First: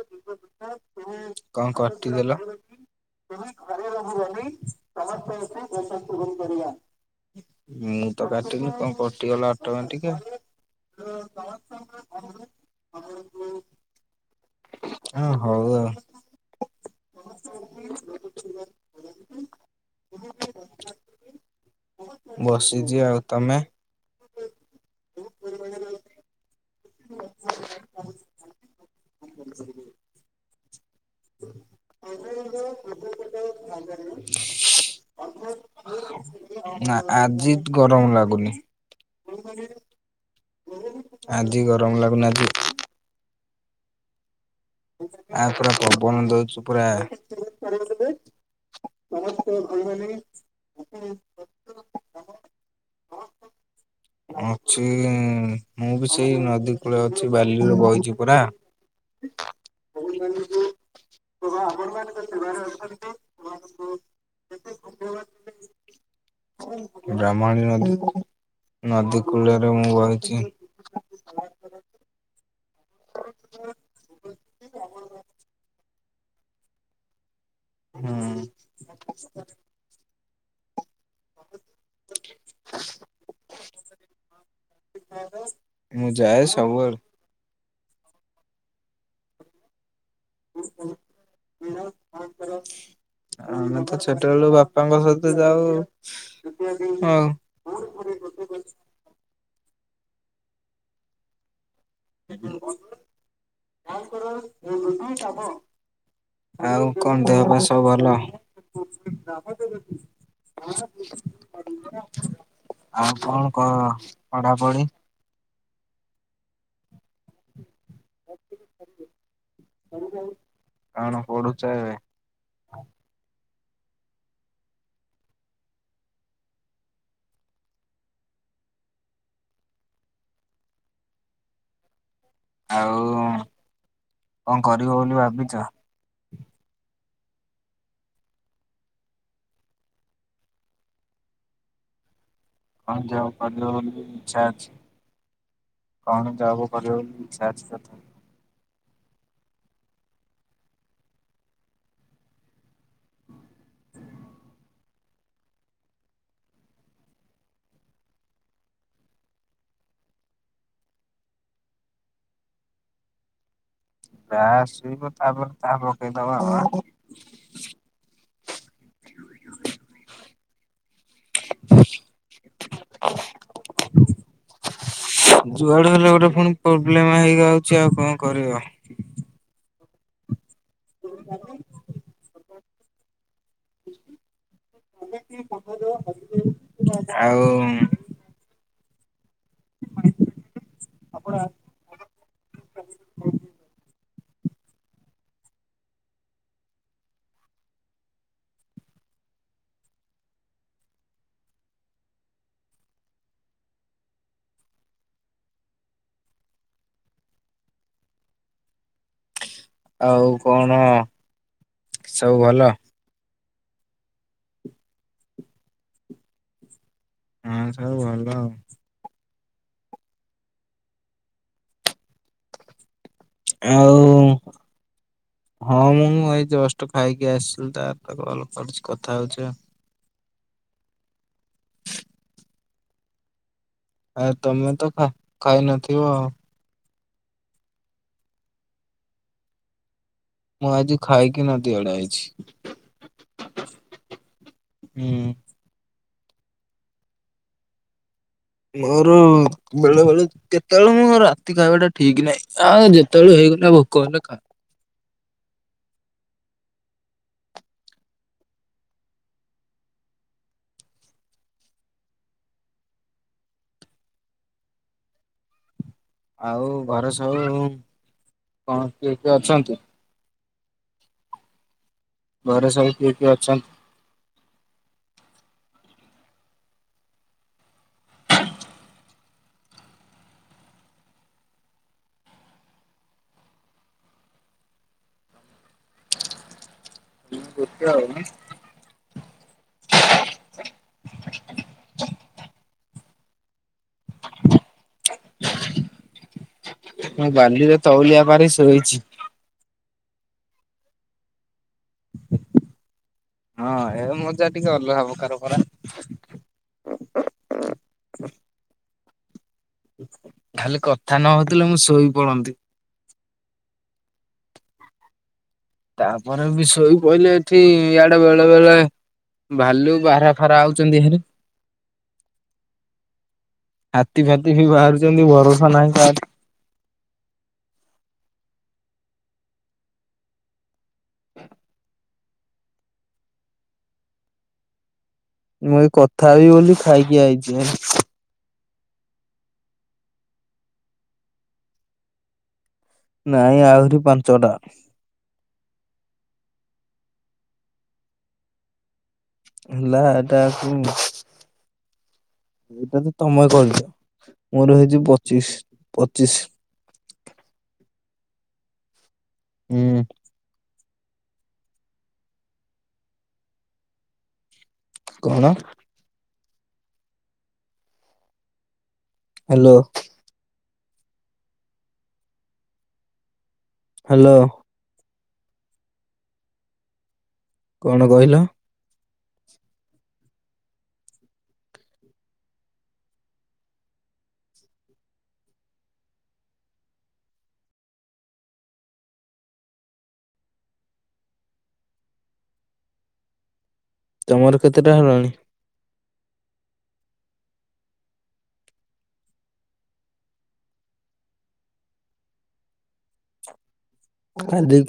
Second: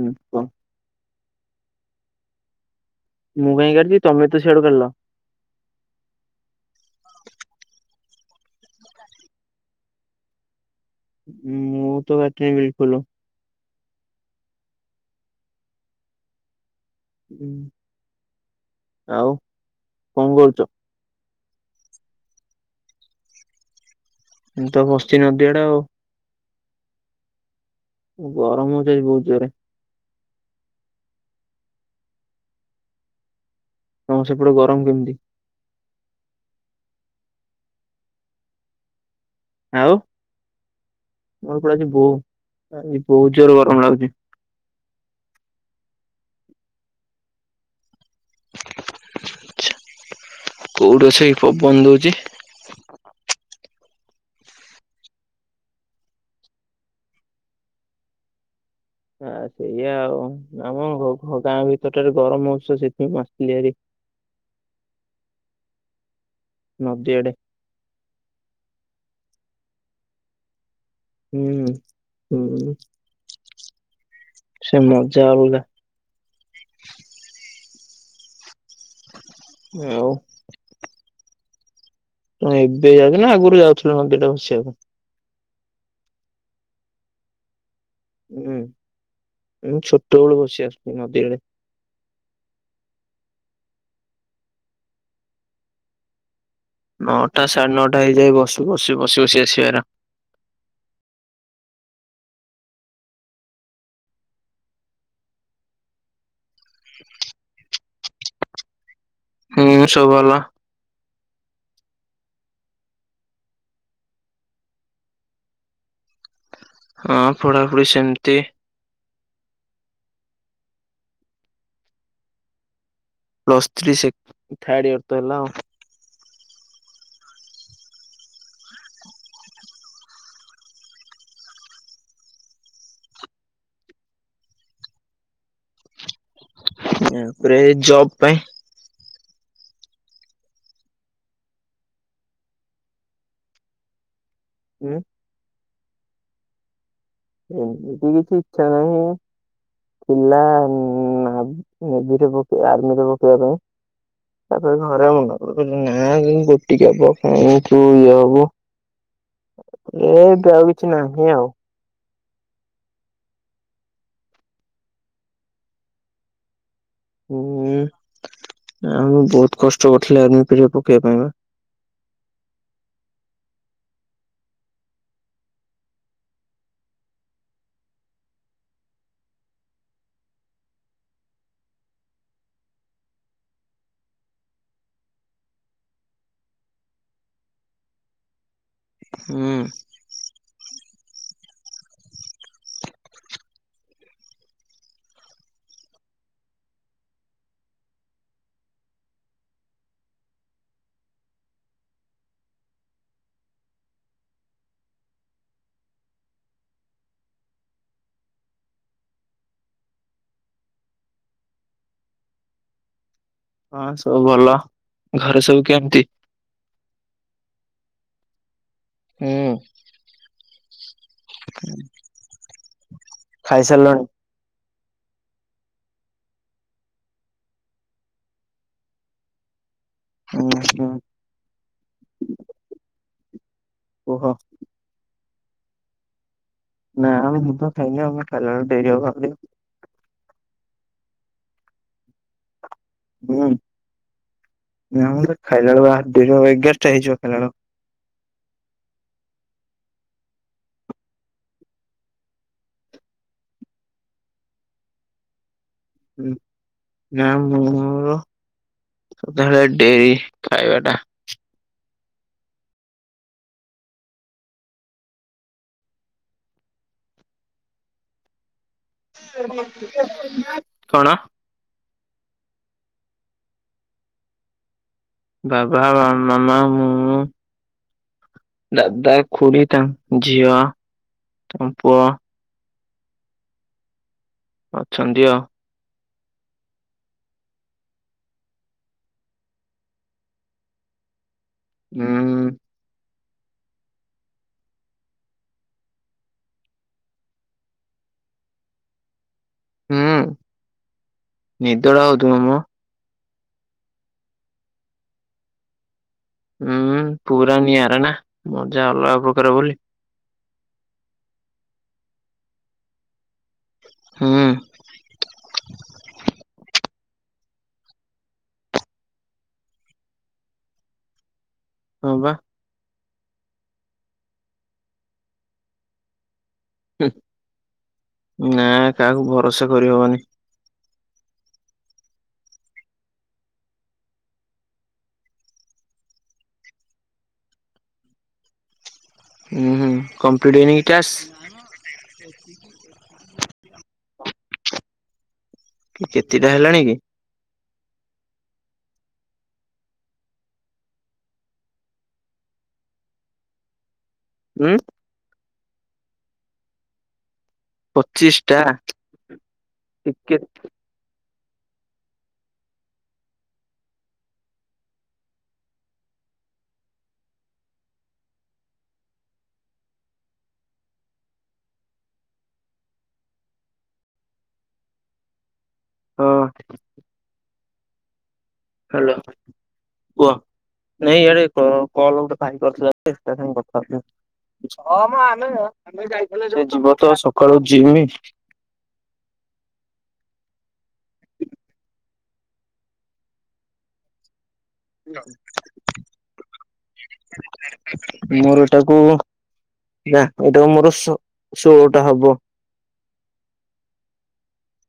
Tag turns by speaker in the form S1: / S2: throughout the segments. S1: ହୁଁ କୁହ।
S2: କଁ କଟି ଦେଲ?
S1: ମୁଁ କାଇଁ କାଟିବି ତମେ ତ ସିଆଡୁ କାଲ।
S2: ମୁଁ ତ କାଟିନି କଁ କଟିଗଲା ଅଟମେଟିକ୍ ଆଉ।
S1: ମୁଁ ତ କାଟି ବିଲକୁଲୁ।
S2: ହଁ ହଉ ଆଉ।
S1: ଆଉ କଁ କରୁଚ?
S2: ବସିଚି ଆଉ, ତମେ?
S1: ମୁଁ ତ ବସଚି ନଦୀ ଆଡ଼େ ଆଉ। ଗରମ୍ ହୋଉଚି ଆଜି ବହୁତ୍ ଜୋରରେ।
S2: [inaudible]
S1: ତମ ସେପଟେ ଗରମ୍ କେମତି?
S2: ନାଁ ଆଜି ତ୍ ଗରମ ଲାଗୁନି।
S1: ଆଉ ମୋର ପୁରା ଆଜି
S2: ଗରମ
S1: ବହୁ
S2: ଲାଗୁନି ଆଜି
S1: ଆଜି ବହୁତ୍ ଜୋରେ ଗରମ୍ ଲାଗୁଚି।
S2: ଆ ପୁରା ପବନ ଦଉଚି ପୁରା। [inaudible]
S1: କୋଉଠି ଅଛ କି ପବନ ଦଉଚି?
S2: ଅଁଛି ମୁଁ ବି ସେଇ ନଦୀ କୂଳେ ଅଛି ବାଲିରେ ବଇଚି ପରା।
S1: ଆ ସେଇଆ ଆଉ ଆମ ଗାଁ ଭିତରଟାରେ ଗରମ୍ ହଉଚି ତ ସେଥିପାଇଁ ଆସିଥିଲି ଭାରି।
S2: [inaudible]
S1: ନଦୀ ଆଡେ
S2: ବ୍ରାହ୍ମଣୀ ନଦୀ-ନଦୀ କୂଳରେ ମୁଁ ବଇଚି।
S1: ହୁଁ-ହୁଁ ସେ ମଜା ହୁଏ। ଆଉ।
S2: ହୁଁ।
S1: ତୁ ଏବେ ଯାଉଚୁ ନା ଆଗରୁ ଯାଉଥିଲୁ ନଦୀରେ ବସିବାକୁ।
S2: ମୁଁ ଯାଏ ସବୁବେଳେ।
S1: ହୁଁ ମୁଁ ଛୋଟବେଳୁ ବସି ଆସୁଚି ନଦୀ ଆଡେ।
S2: ଆମେ ତ ଛୋଟବେଳୁ ବାପାଙ୍କ ସହିତ ଯାଉ। ହଉ
S1: ନଅଟା ସାଢ଼େ ନଅଟା ହେଇଯାଏ ବସି-ବସି-ବସି-ବସି ଆସିବା।
S2: [inaudible] ଆଉ କଣ ଦେହ ପା ସବୁ ଭଲ।
S1: ହୁଁ ସବୁ ଭଲ।
S2: ଆଉ କଣ କ ପଢାପଢି
S1: ହଁ ପଢାପଢି ସେମିତି
S2: କଣ ପଡୁଛ ଏବେ?
S1: ପ୍ଲସ୍ ଥ୍ରୀ ସେ ଥାର୍ଡ଼ ଇୟର୍ ତ ହେଲା ଆଉ।
S2: ଆଉ କଣ କରିବ ବୋଲି ଭାବିଛ?
S1: ପ୍ରେ ଜବ ପାଇଁ
S2: କଁ ଯାଉ ବୋଲି ବି ଇଚ୍ଛା ଅଛି [inaudible]
S1: ହୁଁ।
S2: କଣ ଯାବ କରିବ? ଇଚ୍ଛା ଅଛି
S1: ଏବେ
S2: ତଥାପି?
S1: କିଛି ଇଚ୍ଛା ନାହିଁ। ଥିଲା ନେଭିରେ ଆର୍ମିରେ ପକେଇବା ପାଇଁ। ତାପରେ ଘରେ ମନା କରୁଛନ୍ତି ନା ତୁ ଗୋଟିକିଆ ପୁଅ କଣ ତୁ ଇଏ ହବୁ। ଏବେ ଆଉ କିଛି ନାହିଁ ଆଉ।
S2: ବ ଶୋଇବ ତାପରେ ତାହା ପକେଇଦବା ଆଉ।
S1: ହୁଁ ଆମେ ବହୁତ କଷ୍ଟ କରିଥିଲେ ଆର୍ମି ରେ ପକେଇବା ପାଇଁ। [inaudible]
S2: ଯୁଆଡେ ହେଲେ ଗୋଟେ ପୁଣି ପ୍ରୋବ୍ଲେମ ହେଇଯାଉଛି ଆଉ କଣ କରିବା। ହ [inaudible] ଆଉ।
S1: ହୁଁ।
S2: ଆପଣ। ଆଉ କଣ ସବୁ ଭଲ।
S1: ହଁ ସବୁ ଭଲ ଘରେ ସବୁ କେମିତି?
S2: ହଁ ସବୁ ଭଲ ଆଉ।
S1: ହୁଁ। ଖାଇସାରିଲଣି?
S2: ଆଉ। ହଁ ମୁଁ ଏଇ ଜଷ୍ଟ ଖାଇକି ଆସିଥିଲି ତ ତାପରେ କଲ କରୁଚି କଥା ହେଉଛି।
S1: ହୁଁ ହୁଁ। କୁହ
S2: ଆ ତମେ ତ ଖାଇ ନଥିବ।
S1: ନା ଆମେ ମୁଁ ତ ଖାଇନି ଆମେ ଖାଇଲାବେଳେ ଡେରି ହବ
S2: ମୁଁ ଆଜି ଖାଇକି ନଦୀ ଆଡ଼େ ଆଇଚି।
S1: ହୁଁ
S2: ହୁଁ।
S1: ଖାଇଲା ବେଳକୁ ଦେଢ଼ ଏଗାରଟା ହେଇଯିବ ଖାଇ
S2: ମୋର ବେଳେ ବେଳେ କେତେବେଳେ ମୁଁ ରାତି ଖାଇବା ଟା ଠିକ୍ ନାହିଁ। ଆଉ ଯେତେବେଳେ ହେଇଗଲେ ଆ ଭୋକ କଲେ ଖାଏ।
S1: ହୁଁ ନା ମୋର ସଦାବେଳେ ଡେରି ଖାଇବା ଟା।
S2: ଆଉ ଘରେ ସବୁ କଣ କିଏ କିଏ ଅଛନ୍ତି?
S1: କଣ?
S2: ଘରେ ସବୁ କିଏ କିଏ ଅଛନ୍ତି?
S1: ବାବା, ମାମା, ମୁଁ ଦାଦା, ଖୁଡ଼ି, ତାଙ୍କ ଝିଅ, ତାଙ୍କ ପୁଅ। ଅଛନ୍ତି ଆଉ।
S2: ହ ଗତଉନ [inaudible]
S1: ହୁଁ
S2: ମୁଁ ବାଲିରେ ତଉଲିଆ ପାରି ସୋଇଛି।
S1: ହୁଁ ନିଦଟା ହଉଥିବ ମ?
S2: ହଁ ଏ ମଜା ଟିକେ ଅଲଗା ପ୍ରକାର ପରା।
S1: ହୁଁ ପୁରା ନିଆରା ନା ମଜା ଅଲଗା ପ୍ରକାର ବୋଲି।
S2: ଖାଲି କଥା ନହଉଥିଲେ ମୁଁ ଶୋଇ ପଡନ୍ତି।
S1: ହୁଁ।
S2: ତାପରେ ବି ଶୋଇ ପଡିଲେ ଏଠି ଇଆଡେ ବେଳେ ବେଳେ ଭାଲୁ, ବାରହା ଫାରା ଆଉଛନ୍ତି ଏରେ।
S1: ହଁ ବା।
S2: ହାତୀ ଫାତି ବି ବାହାରୁଛନ୍ତି ଭରଷା ନାହିଁ କାହା
S1: ନା କାହାକୁ ଭରସା କରିହବନି।
S2: ମୁଁ ଏଇ କଥା ହବି ବୋଲି ଖାଇକି ଆଇଛି।
S1: ହୁଁ ହୁଁ କମ୍ପ୍ଲିଟ୍ ହେଇ ନିଜ କି ଟାସ୍କ? [inaudible]
S2: ନାଇଁ ଆହୁରି ପାଞ୍ଚଟା।
S1: କି କେତେଟା ହେଲାଣି କି?
S2: ହେଲା ଏଇଟା ଆକୁ ଏଇଟା ତ ତମେ କରୁଛ।
S1: ଉଁ
S2: ମୋର ହେଇଛି ପଚିଶ ପଚିଶ।
S1: ପଚିଶ ଟା
S2: ହୁଁ
S1: ଟିକେ‌
S2: କଣ? ହାଲୋ। ହାଲୋ।
S1: ହଁ।
S2: କଣ କହିଲ?
S1: ହାଲୋ। ନାଇଁ ଇଆଡେ କଲ ଗୋଟେ ଭାଇ ତା ସହ କଥା ହଉଥିଲି। ସେ ଯିବ ତ ସକାଳୁ ଯିମ୍।
S2: ତମର କେତେ ଟା?
S1: [unintelligible] ମୋର ଏଟାକୁ ନା ଏଇଟାକୁ ମୋର ଶୋଳଟା ହବ।
S2: କାଲି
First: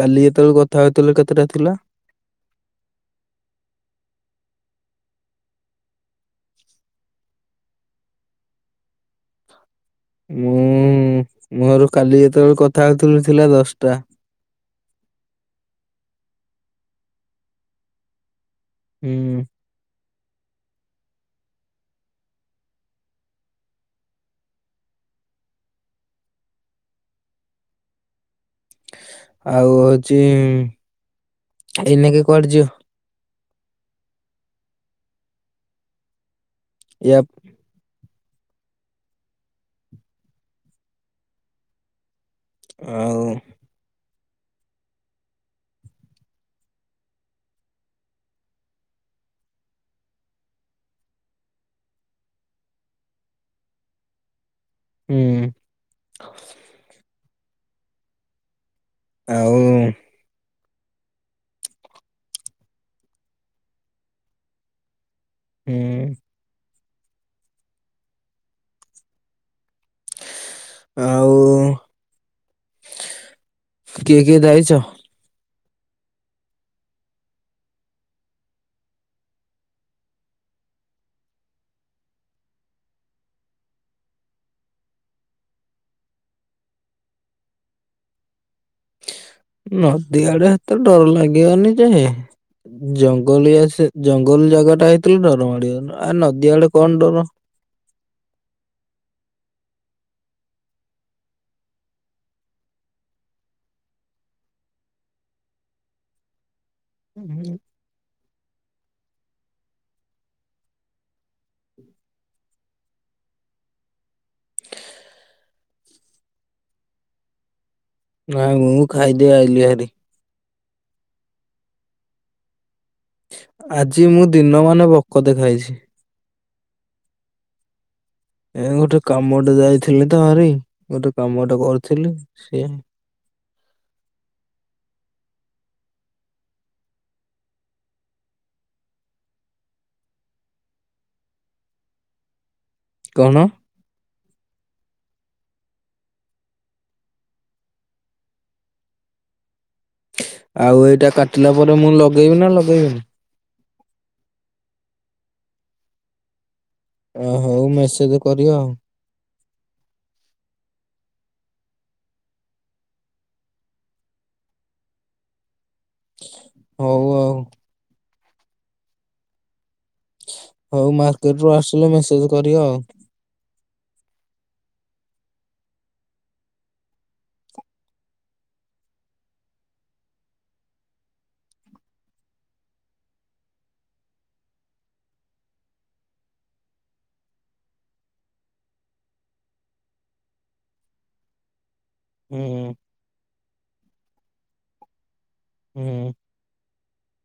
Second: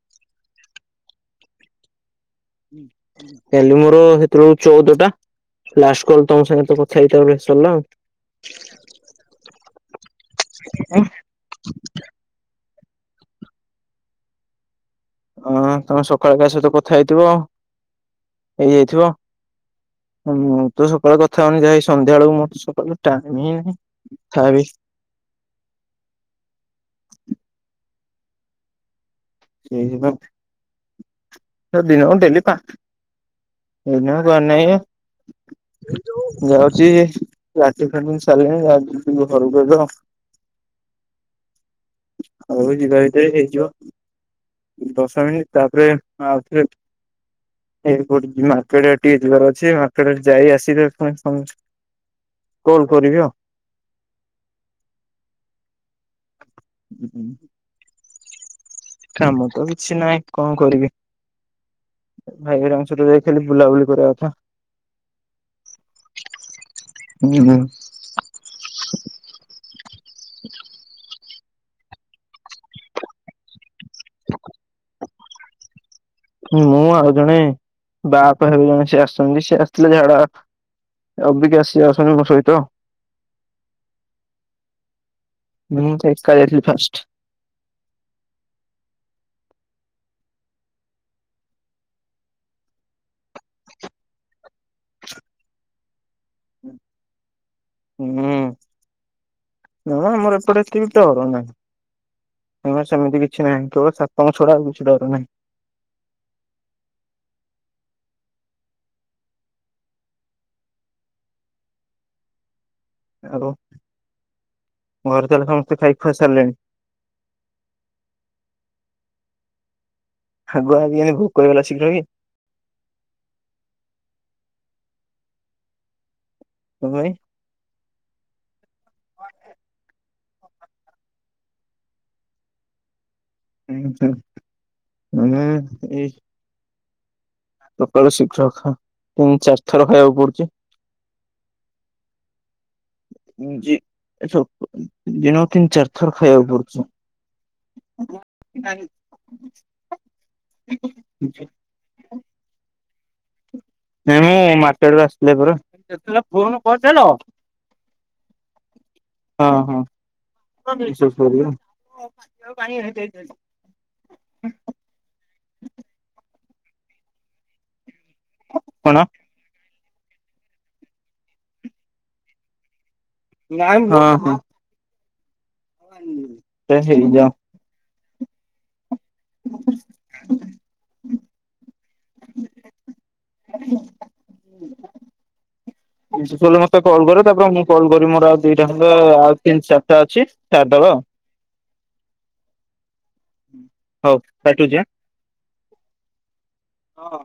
S2: କାଲି ଯେତେବେଳେ କଥା ହେଉଥିଲୁ କେତେଟା ଥିଲା?
S1: କାଲି ମୋର ସେତେବେଳକୁ ଚଉଦ ଟା। ଲାଷ୍ଟ କଲ ତମ ସାଙ୍ଗେ ତ କଥା ହେଇଥିଲି ସରିଲା ଆଉ।
S2: ମୁଁ ମୋର କାଲି ଯେତେବେଳେ କଥା ହଉଥିଲି ଥିଲା ଦଶଟା?
S1: ହଁ, ତମେ ସକାଳେ କା ସହିତ କଥା ହେଇଥିବ। ହେଇଯାଇଥିବ।
S2: ହୁଁ।
S1: ମୁଁ ତ ସକାଳୁ କଥା ହଉନି ଯାହା ସନ୍ଧ୍ୟା ବେଳକୁ ମୋର ସକାଳ ଟାଇମ ହିଁ ନାହିଁ [unintelligible]
S2: ଆଉ ହଉଛି
S1: ସେଇଥିପାଇଁ
S2: ଏଇନେକେ କୁଆଡେ ଯିବ?
S1: ଏଇନାକା କୁଆଡେ ନାହିଁ ମ ଯାଉଛି
S2: ୟା
S1: ଲାଟିନ ଫାଟିନ ସାରିଲିଣି ଯାଉଚି ଯିବି ଘରକୁ ଏବେ ଆଉ। ଆଉ ଯିବା
S2: ଆଉ
S1: ଭିତରେ ହେଇଯିବ ଦଶ ମିନିଟ ତାପରେ ଆଉଥରେ। ଏଇ କୋଉଠି ମାର୍କେଟ ଆଡେ ଟିକେ ଯିବାର ଅଛି। ମାର୍କେଟ ଯାଇ ଆସିଲେ [unintelligible] କଲ କରିବି ଆଉ।
S2: ହୁଁ।
S1: [unintelligible] କାମ
S2: ଆଉ
S1: ତ କିଛି ନାହିଁ କଣ କରିବି? ଭାଇ ହେରୀକାଙ୍କ ସହିତ ଯାଇ ଥିଲି ବୁଲାବୁଲି କରିବା ପାଇଁ।
S2: ଉଁ ହୁଁ।
S1: ହୁଁ ହୁଁ।
S2: ଆଉ କିଏ କିଏ ଯାଇଛ?
S1: ମୁଁ ଆଉ ଜଣେ ବାହାପ ହେବ ଜଣେ ସେ ଆସଛନ୍ତି। ସେ ଆସିଥିଲେ ଝାଡା। ଆବିକା ସେ ଆସନ୍ତି। ମୋ ସହିତ। ମୁଁ ତ ଏକା ଯାଇଥିଲି ଫାଷ୍ଟ।
S2: ନଦୀ ଆଡେ ଏତେ ଡର ଲାଗିବନି ଯେ? ଜଙ୍ଗଲିଆ ସେ ଜଙ୍ଗଲ ଜାଗା ଟା ହେଇଥିଲା ଡରମାଡିବ, ଆ ନଦୀ ଆଡେ କଣ ଡର?
S1: ହୁଁ, ନା ଆମର ଏପଟେ ଏତିିଟ ଡର ନାହିଁ। ନା ସେମିତି କିଛି ନାହିଁ କେବଳ ସାପଙ୍କ ଛଡା ଆଉ କିଛି ଡର ନାହିଁ।
S2: ହୁଁ ହୁଁ।
S1: ଆଉ ଘରେ ତାହେଲେ ସମସ୍ତେ ଖାଇ ଖୁଆ ସାରିଲେଣି।
S2: ନାଇଁ ମୁଁ ଖାଇଦେ ଆଇଲିି ଭାରି।
S1: ଆଗୁଆ ଆଜ୍ଞା ଭୋକ ହେଇଗଲା ଶୀଘ୍ର କି?
S2: ଆଜି ମୁଁ ଦିନ ମାନେ ବକତେ ଖାଇଛି।
S1: କଣ ପାଇଁ।
S2: ଏ ଗୋଟେ କାମଟା ଯାଇଥିଲି ତ ଭାରି ଗୋଟେ କାମ ଟା କରିଥିଲି ସିଏ
S1: ହଁ ହୁଁ ଆମେ ଏଇ। ସକାଳୁ ଶୀଘ୍ର ଖାଉ ଏମିତି ଚାରି ଥର ଖାଇ ବାକୁ ପଡୁଛି।
S2: କଣ
S1: ଜି ସ ଦିନକୁ ତିନ ଚାରି ଥର ଖାଇବାକୁ ପଡୁଛି। ହ [unintelligible]
S2: ଆଉ ଏଇଟା କାଟିଲା ପରେ ମୁଁ ଲଗେଇବି ନା ଲଗେଇବିନି?
S1: ନାଇ ମୁଁ ମାର୍କେଟୁ ଆସିଲା ପରେ। ଯେତେଳେ ଫୋନ କରିଥିଲ।
S2: ଅ ହଉ ମେସେଜ କରିବ ଆଉ
S1: ହଁ ହଁ [unintelligible] ହ [unintelligible]
S2: ହଉ ଆଉ।
S1: କଣ?
S2: ହଉ ମାର୍କେଟ ରୁ ଆସିଲେ ମେସେଜ କରିବ ଆଉ।
S1: ନାଇ ହଁ ହଁ। ହ ତ ହେଇ ଯା। ହ [unintelligible] ରୋଷେଇ ସରିଲେ ମତେ କଲ୍ କରିବ ତାପରେ ମୁଁ କଲ୍ କରି ମୋର ଆଉ ଦିଟା ଖଣ୍ଡ ଆଉ ତିନି ଚାରିଟା ଅଛି। ସାରିଦବା।
S2: ହୁଁ।
S1: ହୁଁ ହଉ କାଟୁଚି ହାଁ।
S2: ହୁଁ।
S1: ହଁ।